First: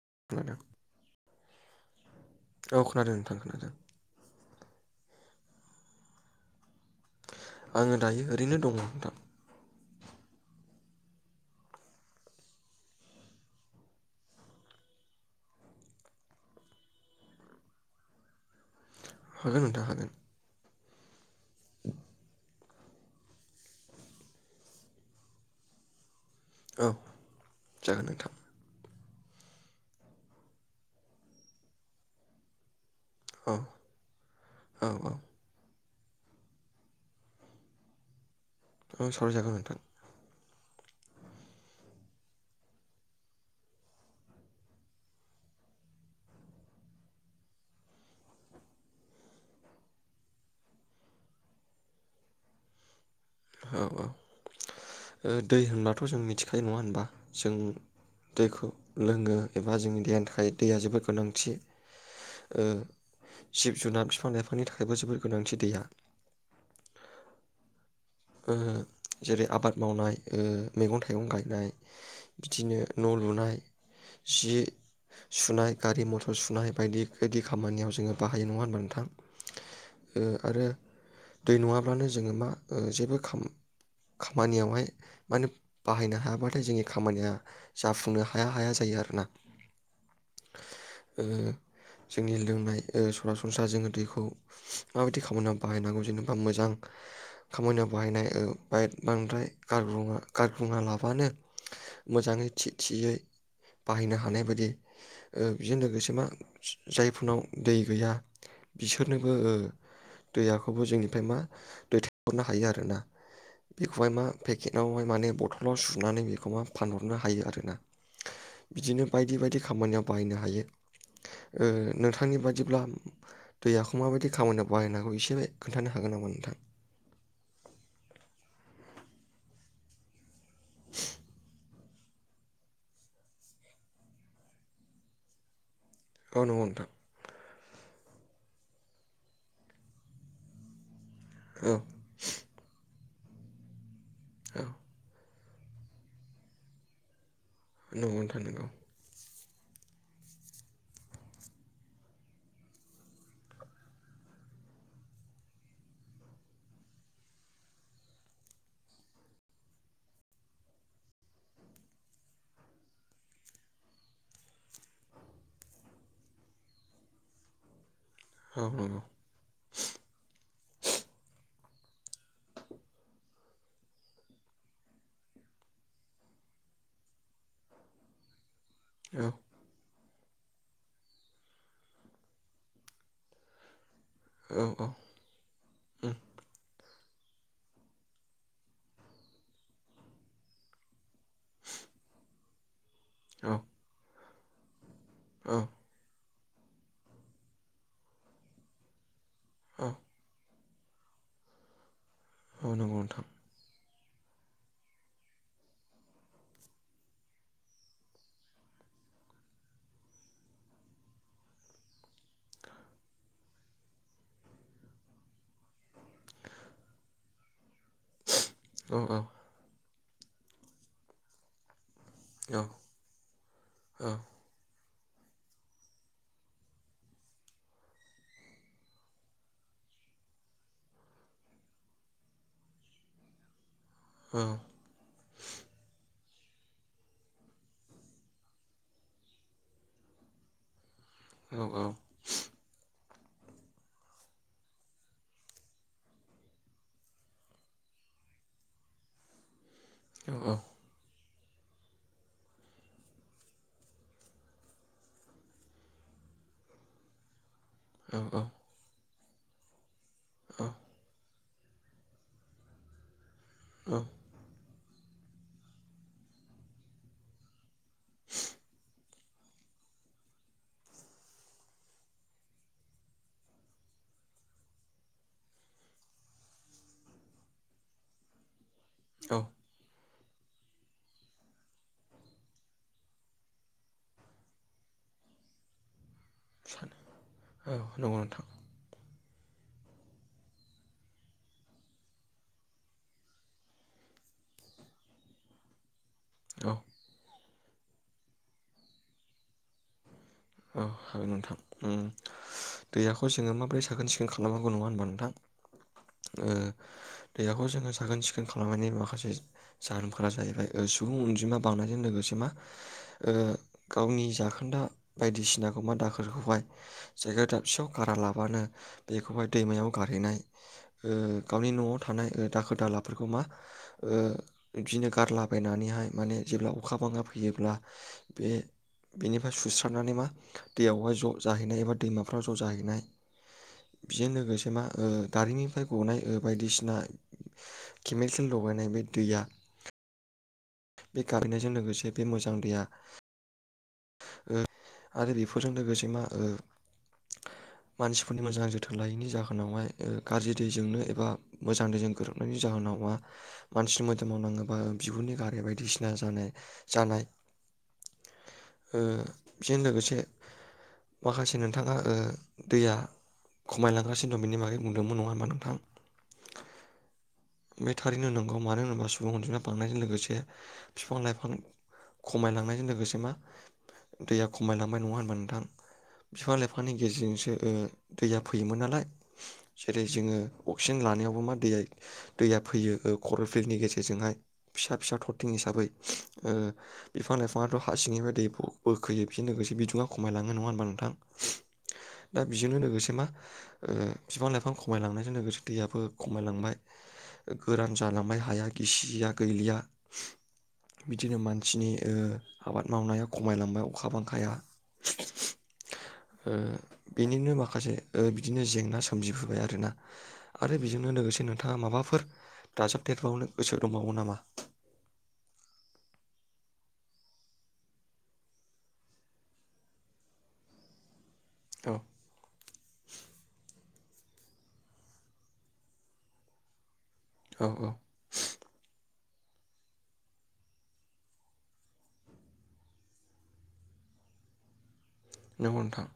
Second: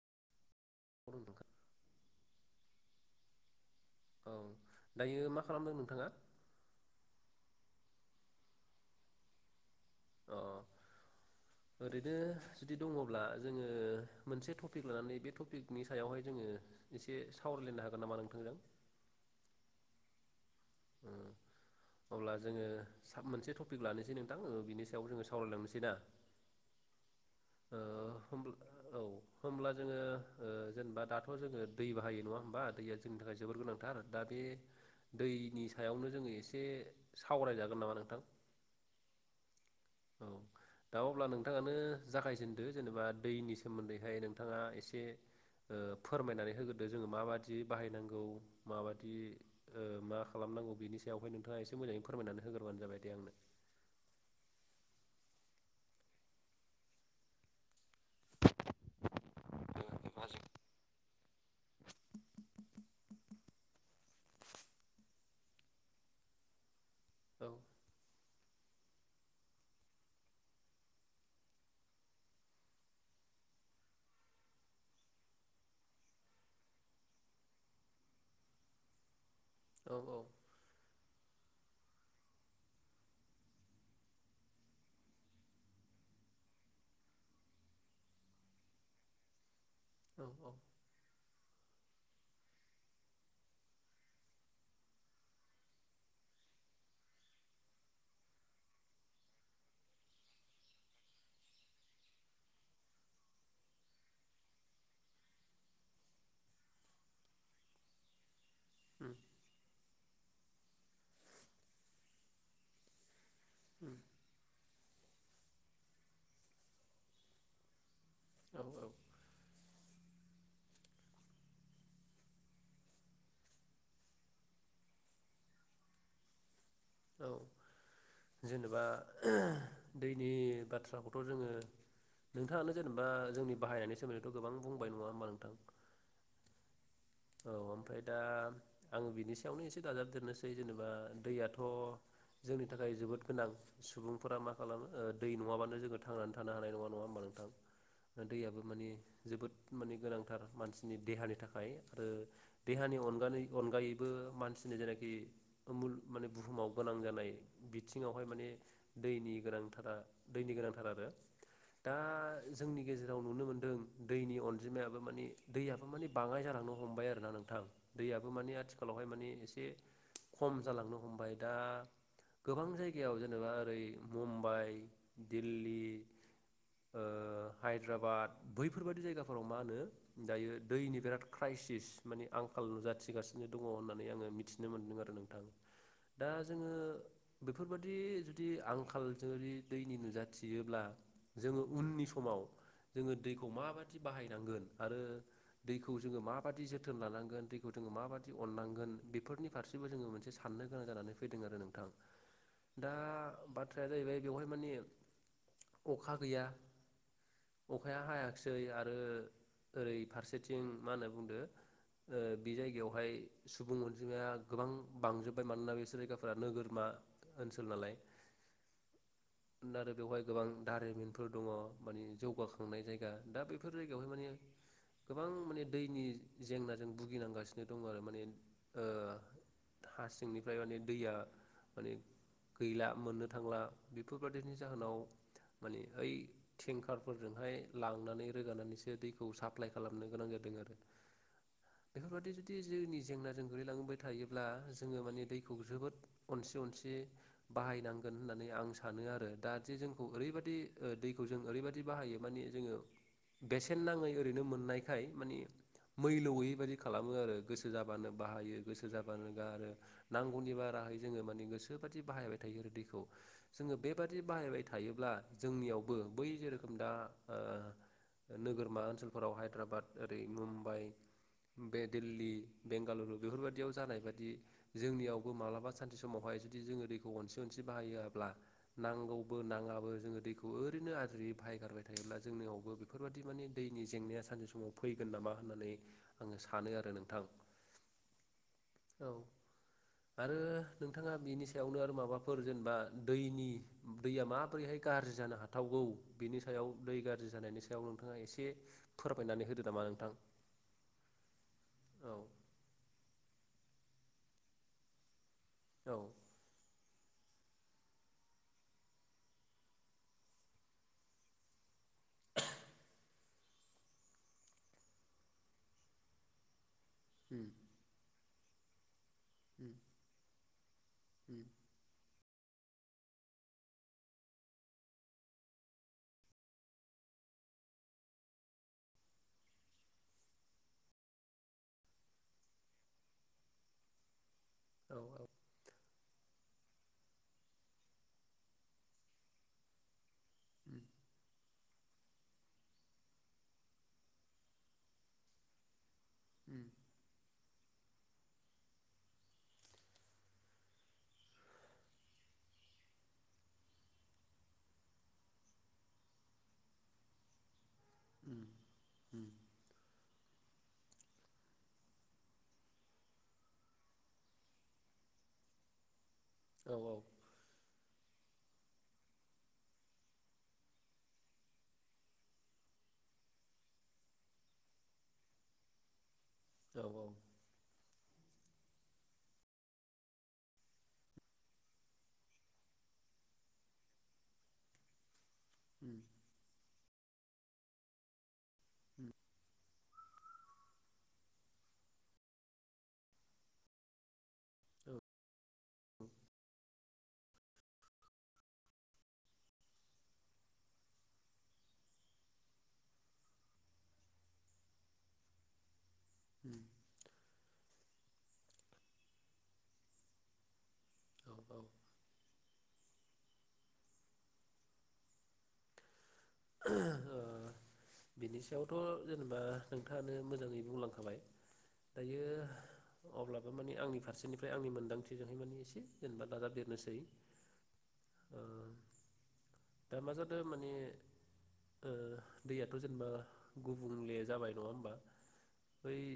[unintelligible] औ औ खोनादों नोंथां खोनादों। औ दायो मा खालामदों नोंथाङा? आङो दायो ओरैनो दङ' नोंथां। अह। ओरैनो जुदि दङ'ब्ला जोङो मोनसे टपिक लानानै बे टपिकनि सायावहाय जोङो एसे सावरायलायनो हागोन नामा नोंथांजों? हागोन नोंथां हागोन। ओ अब्ला जोङो साब मोनसे टपिक लानोसै नोंथां। ओ बिनि सायाव जोङो सावरायलांनोसै ना? औ ओ जागोन नोंथां। होमब्ला औ होमब्ला जोङो ओ जेनेबा दाथ' जोङो दै बाहायो नङा होमबा? दैया जोंनि थाखाय औ जोबोर गोनांथार। दा बे औ औ दै नि सायावनो जोङो एसे सावरायजागोन नामा नोंथां? औ सावराय जागोन नोंथां। औ, दा अब्ला नोंथाङानो जागायजेनदो जेनेबा दैनि सोमोन्दैहाय नोंथाङा एसे ओ‌ फोरमायनानै होग्रोदो जोङो माबादि बाहायनांगौ माबादि ओ मा खालामनांगौ बिनि सायावहाय नोंथाङा एसे मोजाङै फोरमायनानै होगोरोबानो जाबाय दे आंनो। औ औ। ओ दै होनब्लाथ' जों मिथिखायो नङा होनबा? जों दैखौ लोङो एबा जोंनि देहानि थाखाय दैया जोबोर गोनांथि। ओ जिब जुनार बिफां लाइफांनि थाखायबो जोबोर गोनांथि दैया। औ ओ जेरै आबाद मावनाय, ओ मैगं थाइगं गायनाय बिदिनो न' लुनाय, जि सुनाय, गारि मथर सुनाय, बायदि बायदि खामानियाव जोङो बाहायो नङा होनबा नोंथां? औ ओ औ आरो दै नङाब्लानो जोङो मा ओ जेबो खाम खामानियावहाय माने बाहायनो हायाबाथाय जोंनि खामानिया जाफुंनो हाया हाया जायो आरोना। औ औ ओ जोंनि लोंनाय ओ सरासनस्रा जोङो दैखौ माबायदि खामानियाव बाहायनांगौ जेनेबा मोजां खामानियाव बाहायनाय ओ बाय बांद्राय गारग्रुङा गारब्रुङा लाबानो मोजाङै थि थियै बाहायनो हानाय बायदि ओ बेजों लोगोसे मा जायफोरनाव दै गैया उम बिसोरनोबो ओ दैयाखौबो जोंनिफ्राय मा दैथाय हरनो हायो आरो ना? उम बेखौहाय मा फेके त नावहाय माने बथलाव सुनानै बेखौ मा फानहरनो हायो आर ना? औ औ बिदिनो बायदि बायदि खामानियाव बाहायनो हायो। ओ नोंथांनि बादिब्ला दैयाखौ माबायदि खामानियाव बाहायनो हागौ एसे खोन्थानो हागोन नामा नोंथां? औ जेनेबा दैनि बाथ्राखौथ' जोङो नोंथाङानो जेनेबा जोंनि बाहायनायनि सोमोन्दैथ' गोबां बुंबाय नङा होमबा नोंथां औ नंगौ नोंथां औ ओमफ्राय दा आङो बिनि सायावनो एसे दाजाबदेरनोसै जेनेबा दैयाथ' औ जोंनि थाखाय जोबोद गोनां सुबुं फुरा मा नंगौ नोंथां औ खालामो दै नङाबानो जोङो थांनानै थानो हानाय नङा नङा होमबा औ नंगौ नोंथां नोंथां दैयाबो नंगौ मानि जोबोद माने गोनांथार मानसिनि देहानि थाखाय ओ देहानि अनगानै अनगायैबो मानसिनि जेनाखि मुल माने बुहुमाव गोनां जानाय बिथिङावहाय माने दैनि गोनांथारा दैनि गोनांथार आरो दा जोंनि गेजेराव नुनो मोनदों दैनि अनजिमायाबो माने दैयाबो मानि बाङाय जाना दं हमबाय आरोना नोंथां दैयाबो माने औ आथिखालावहाय नंगौ माने एसे खम जालांनो हमबाय दा गोबां जायगायाव जेनेबा ओरै मुम्बाइ दिल्ली हायद्राबाद औ बैफोरबादि जायगाफोराव मा होनो दायो दैनि बिराद क्राइसिस माने आंखाल नुजाथिगासिनो दङ होनना नानै आङो औ औ मिथिनो मोनदों आरो नोंथां उम औ दा जोङो बेफोरबादि जुदि आंखाल जुदि दैनि नुजाथियोब्ला जोङो उननि समाव जोङो दैखौ माबादि बाहाय नांगोन आरो औ दैखौ माबादि जोथोन लानांगोन दैखौ जोङो माबादि अननांगोन बेफोर नि फारसेबो जोङो मोनसे सा साननो गोनां जानानै फैदों आरो नोंथां। औ दा बाथ थ्राया जाहैबाय बेवहाय माने अखा गैया अखाया हायाखिसै आरो ओरै फारसेथिं मा होनना बुंदो बे जायगायावहाय सुबुं अनजिमाया गोबां बांजोब्बाय मानोना बिसोर जायगाफोरा नोगोरमा ओनसोल नालाय। औ औ आरो बेवहाय गोबां दारिमिनफोर दङ। मानि औ जौगाखांनाय जायगा दा बेफोर जायगायावहाय माने गोबां माने दैनि जेंनाजों भुगिनांगासिनो दं आरो माने ओ हा सिंनिफ्राय माने दैया माने गैला मोननो थांला। बेफोरबादिनि जाहोनाव माने ओइ टेंकारफोरजोंहाय लांनानै रोगानानैसो दैखौ साप्लाय खालामनो गोनां जादों आरो। बेफोरबादि जुदि जोंनि जेंना जों गोग्लैलांबाय थायोब्ला जोङो माने दैखौ जोबोद अनसि अनसि बाहायनांगोन होननानै आं सानो आरो दा जे जोंखौ ओरैबायदि ओ दै खौ जों ओरैबादि बाहायो माने जोङो बेसेन नाङै ओरैनो मोननायखाय माने मैलु गोयैबायदि खालामो आरो। गोसो जाबानो औ बाहायो गोसो जाब बानो गारो। नांगौनि बाराहाय जोङो माने‌ गोसोबादि बाहायबाय थायो आरो दैखौ। जोङो औ बेबादि बाहायबाय थायोब्ला जोंनियावबो बै जेरोखोम दा ओ नोगोरमा ओनसोलफोराव हायद्राबाद ओरै मुम बाइ बे दिल्ली बेंगालुरु बेफोरबादियाव जानायबादि जोंनियावबो माब्लाबा सानसे समावहाय जुदि जोङो दैखौ अनसि अनसि बाहायाब्ला नांगौबो औ नाङाबो जोङो दै खौ ओरैनो आद्रि बाहायगारबाय थायोब्ला जोंनियावबो बेफोरबादि माने दैनि जेंनाया सानसे समाव फैगोन नामा होननानै आङो आरो सानो नोंथां औ औ नंगौ नोंथां। औ आरो नोंथाङा बेनि सायावनो आरो माबाफोर जेनेबा दैनि दैया माबोरैहाय गाज्रि जानो हाथावगौ बिनि सायाव औ दै गाज्रि जानायनि सा याव नोंथाङा एसे फोरमायनानै होदो नामा नोंथां। औ हागोन नोंथां उम औ दैयाखौ जोङो मा ब्रै साखोन सिखोन खालामांगौ नङा होनबा नोंथां? औ ओ। दैयाखौ जोङो साखोन सिखोन खालामनायनि माखासे जाहोनफोरा जाहैबाय सुबुं अनजिमा बांनायजों लोगोसे मा गावनि जाखोन्दा। बायदिसिनाखौ मा दाखोरखौहाय। उम जायगायाव दाबसेयाव खारा लामा। बानो। बेखौहाय उम दैमायाव गारहैनाय ओ उम गावनि न'आव थानाय। दाखोर दालाफोरखौ मा ओ बिदिनो गारलाबायनानैहाय माने जेब्ला अखा बाङा फैयोब्ला बे बेनिफ्राय सुस्रा। नानै मा दैयावहाय ज' जाहैनाय एबा दैमाफ्राव ज' जाहैनाय बेजोंनो। लोगोसे मा औ दारिमिननिफ्राय। गनाय ओ बायदिसिना केमिकेल लगायनाय बे दैया। उम बे गारनायजों लोगोसे बे मोजां दैया। आरो बेफोरजों लोगोसे मा उम मानसिफोरनि मोजां जोथोन लायैनि जाहोनावहाय गाज्रि दैजोंनो एबा मोजां दैजों गोरोबनायनि जाहोनाव मा मानसिनि मोदोम मावनाङोबा बिबुरनि गारि बायदिसिना जानाय जानाय। उम। ओ उम बेजों लोगोसे। माखासे नोंथाङा दैया खमायलांगासिनो दं बेनि बागै बुंदोंमोन नङा होमबा नोंथां। औ औ। बे थारैनो नांगौ मानो होनोब्ला सुबुं अनजिमाया बांनायजों लोगोसे बिफां लाइफां खमायलांनायजों लोगोसे मा दैया खमायलांबाय नङा होनबा नोंथां बिफां औ लाइफांनि गेजेरजोंसोओ दैया फैयोमोन नालाय जेरै जोङो अक्सिजेन लानायावबो मा दैया दैया फैयो खरलफिल्डनि गेजेरजोंहाय फिसा फिसा थर बिथिं हिसाबै उम ओ बिफां लाइफाङाथ' हसिंफ्राय दैफौ औ बोखोयो बिजों लोगोसे बिदङाव खमायलाङो नङा होमबा नोंथां दा बेजोंनो लोगोसे मा ओ बिफां लाइफां खमायलांनायजों लोगोसे दैयाबो खमायलांबाय गोरान जालांबाय हाया गिसिया गैलिया बिदिनो मानसिनि ओ‌‌ आबाद मावनायाव खमायलांबाय अखा बांखाया ओ उम बिनिनो माखासे ओ बिदिनो जेंना सोमजिबोबाय आरोोना आरो बेजोंनो औ लोगोसे ओ नोंथाङा माबाफोर दाजाबदेरबावनो गोसो दंबावो नामा ओ बिनि सायावथ' जेनेबा नोंथाङानो मोजाङै बुंलांखाबाय औ दायो अब्लाबो माने आंनिफ्राय फारसेनिफ्राय आंनि मोनदांथिजोंहाय माने एसे जेनेबा नाजाबदेरनोसै औ औ दा मा जादो‌ माने ओ दैयाथ' जेनेबा गुबुंले जाबाय नङा होमबा नंगौ बै नोंथां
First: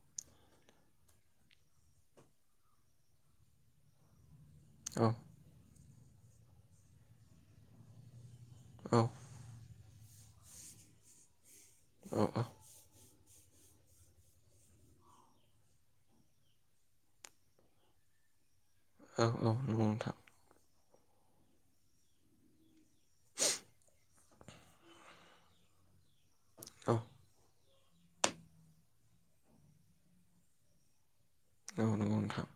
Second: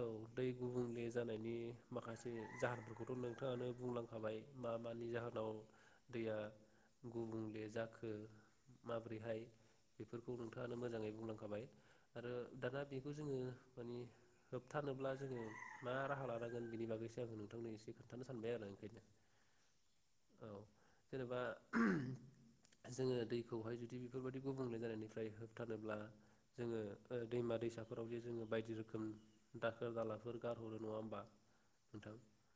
औ दै गुबुंले जानायनि माखासे जाहोनफोरखौथ' नोंथाङानो बुंलांखाबाय मा औ मानि जाहोनाव दैया गुबुंले जाखो औ माबोरैहाय बेफोरखौ नोंथाङानो मोजाङै बुंलांखाबाय औ आरो दना बि खो जोङो मानि होबथानोब्ला जोङो मा राहा लानांगोन बिनि बागैसो आङो नोंथांनो एसे खोन्थानो सानबाय आरो ओंखायनो औ औ नंगौ नोंथां औ जेनेबा जोङो दै दैखौहाय जुदि बेफोरबायदि गुबुंले जानायनिफ्राय होबथानोब्ला जोङो औ ओ दैमा दैसा फोराव जे जोङो बायदि रोखोम दाखोर दालाफोर गारहरो नङा होमबा औ नोंगौ नोंथां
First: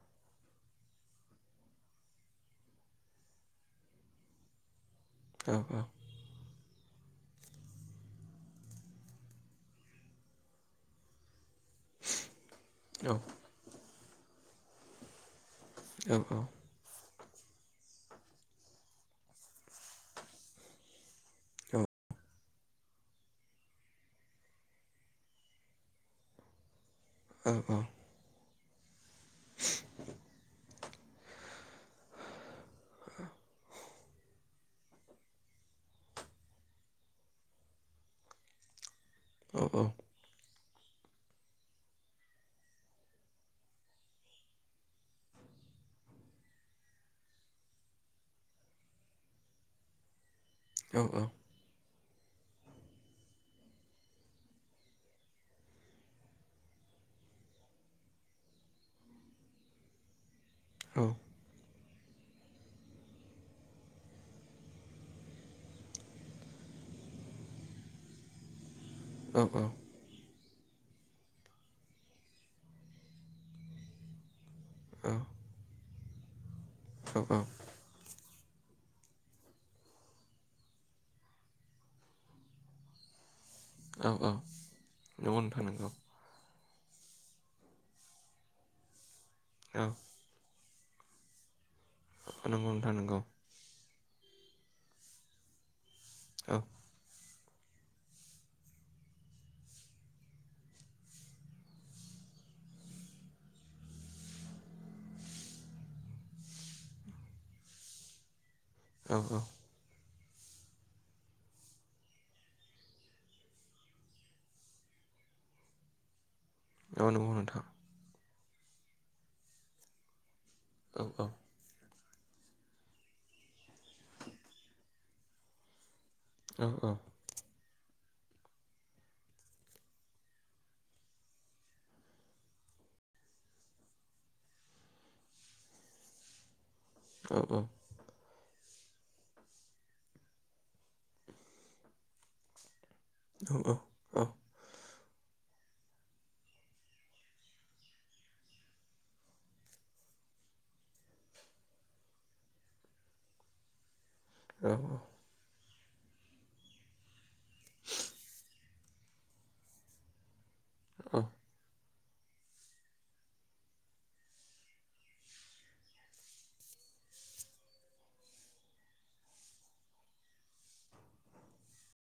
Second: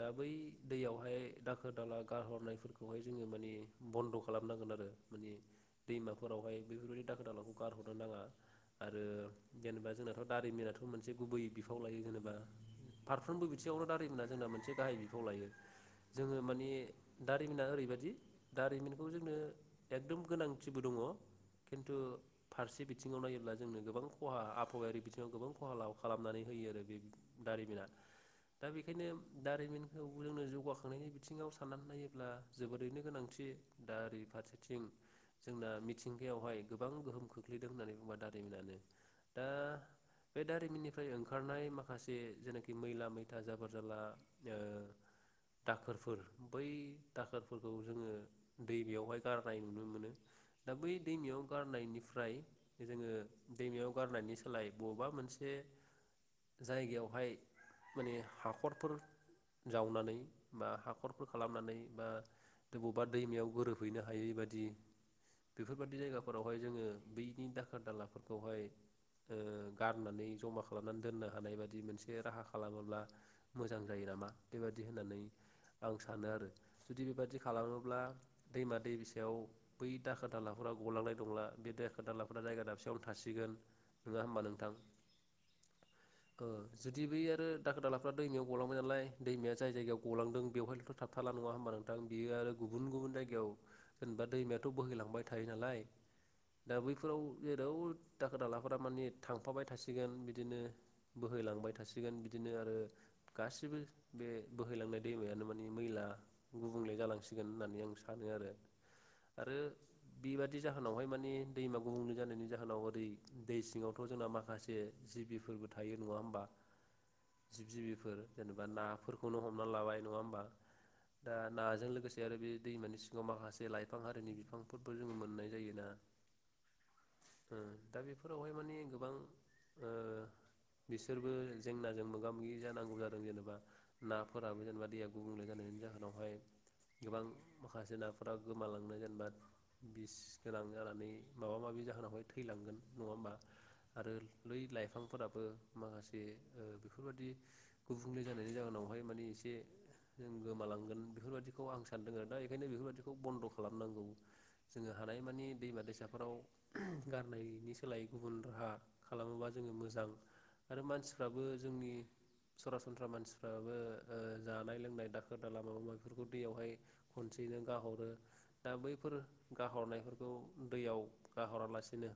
दा बै दैयावहाय दाखोर दाला गारहरनायफोरखौहाय जोङो मानि‌ बन्द' खालामनांगोन आरो माने औ औ दैमाफोरावहाय बेफोरबायदि दाखोर दालाखौ गारहरनो नाङा आरो जेनेबा जोंनाथ' दारिमिनाथ' मोनसे गुबै बिफाव लायो जेनेबा औ फारफ्रोमबो बिथिङावनो दा मोना जोंना मोनसे गाहाय बिफाव लायो जोङो माने दारिमिना ओरैबायदि दारिमिनखौ जोंनो एकदम गोनांथिबो दङ खिन्थु फारसे बिथिङाव नायोब्ला जोंनो गोबां खहा आबहावायारि बिथिङाव गोबां खहा खालामनानै होयो आरो बे औ औ औ दारिमिना। दा बेखायनो दारिमिनखौ जोंनो जौगाखांनायनि बिथिङाव साननानै नायोब्ला जोबोरैनो गोनांथि दा ओरै फारसे थिं जोंना मिथिंगायावहाय गोबां गोहोम खोख्लैदों होननानै बुंङा दारिमिनानो। दा औ औ बे दारिमिननिफ्राय ओंखारनाय माखासे जेनाखि मैला मैथा जाबोर जाला दाखोरफोर बै दाखोरफोरखौ जोङो दै बेयावहाय गारनाय नुनो मोनो। दा बै दैमायाव गारनायनि फ्राय जोङो दैमायाव गारनायनि सोलाय बबेबा मोनसे जायगायावहाय माने हाखरफोर जावनानै बा हाखरफोर खालामनानै बा बबेबा दैमायाव गोरोब हैनो हायै बादि बेफोरबायदि जायगाफोरावहाय जोङो बैनि दाखोर दालाफोरखौहाय ओ गारनानै जमा खालामनानै दोननो हानाय बादि मोनसे राहा खालामोब्ला मोजां जायो नामा बेबादि होननानै आं सानो आरो। जुदि बेबादि खालामोब्ला दैमा दैसायाव बै दाखोर दालाफोरा गलांनाय नंला बे दाखोर दालाफोरा जायगा दाबसेयावनो थासिगोन। नङा ओं-ओं होमबा नोंथां नंगौ नोंथां नंगौ। ओ जुदि बै आरो दाखोर दालाफ्रा दैमायाव गलांबाय नालाय दैमाया जाय औ जायगायाव गलांदों बेवहाय थ'थाबथाला नङा होमबा नों थां बियो आरो नंगौ नोंथां गुबुन-गुबुन नंगौ औ जेनेबा दैमायाथ' बोहैलांबाय थायो नालाय औ दा बैफोराव जेराव दाखोर दालाफोरा माने थांफाबाय थासिगोन बिदिनो बोहैलांबाय थासिगोन बिदिनो आरो गासिबो बे बोहैलांनाय दैमायानो माने मैला गुबुंले जालांसिगोन होननानै आं सा हानो आरो। औ औ आरो बेबादि जाहोनावहाय माने दैमा गुबुंले जानायनि जाहोनाव ओरै दै सिङावथ' जोंना माखासे जिबिफोरबो थायो नङा होमबा? औ नंगौ नोंथां जिब जिबिफोर जेनेबा नाफोरखौनो हमना लाबाय नङा होमबा? औ औ दा नाजों लोगोसे केे आरो बिथ दैमानि सिङाव माखास जे लाइफां हारिनि बिफांफोर फोर जोङो मोननाय जायोना ओं औ ओ दा बेफोरावहाय मानि गोबां ओ बिसोरबो जेंनाजों मोगा मोगि जानांगौ जादों जेनेबा नाफोराबो जेनेबा दैया गुबुंले जानायनि जाहोनावहाय औ औ। सासे नाफोरा गोमालांनो जेनेबा बिस गोनां जानानै माबा माबि जाहोनावहाय थैलांगोन नङा होमबा औ आरो लै लाइफां फोराबो माखासे ओ बेफोरबायदि गुबुंले जानायनि जाहोनावहाय माने एसे जो गोमालांगोन बेफोरबायदिखौ आं सानदों आ दा। ओंखायनो बेफोरबादिखौ बन्द' खालामनांगौ। औ जोङो हानाय मानि। दैमा दैसाफोराव गारनायनि सोलायै गुबुन राहा खालामोबा जोङो मोजां। आरो औ मानसिफ्राबो जोंनि सरासनस्रा मानसिफ्राबो ओ जानाय लोंनाय दाखोर दाला माबा माबि बेफोरखौ दैयावहाय खनसेयैनो गाहरो दा बैफोर गाहरनायफोरखौ दैयाव गाहरालासिनो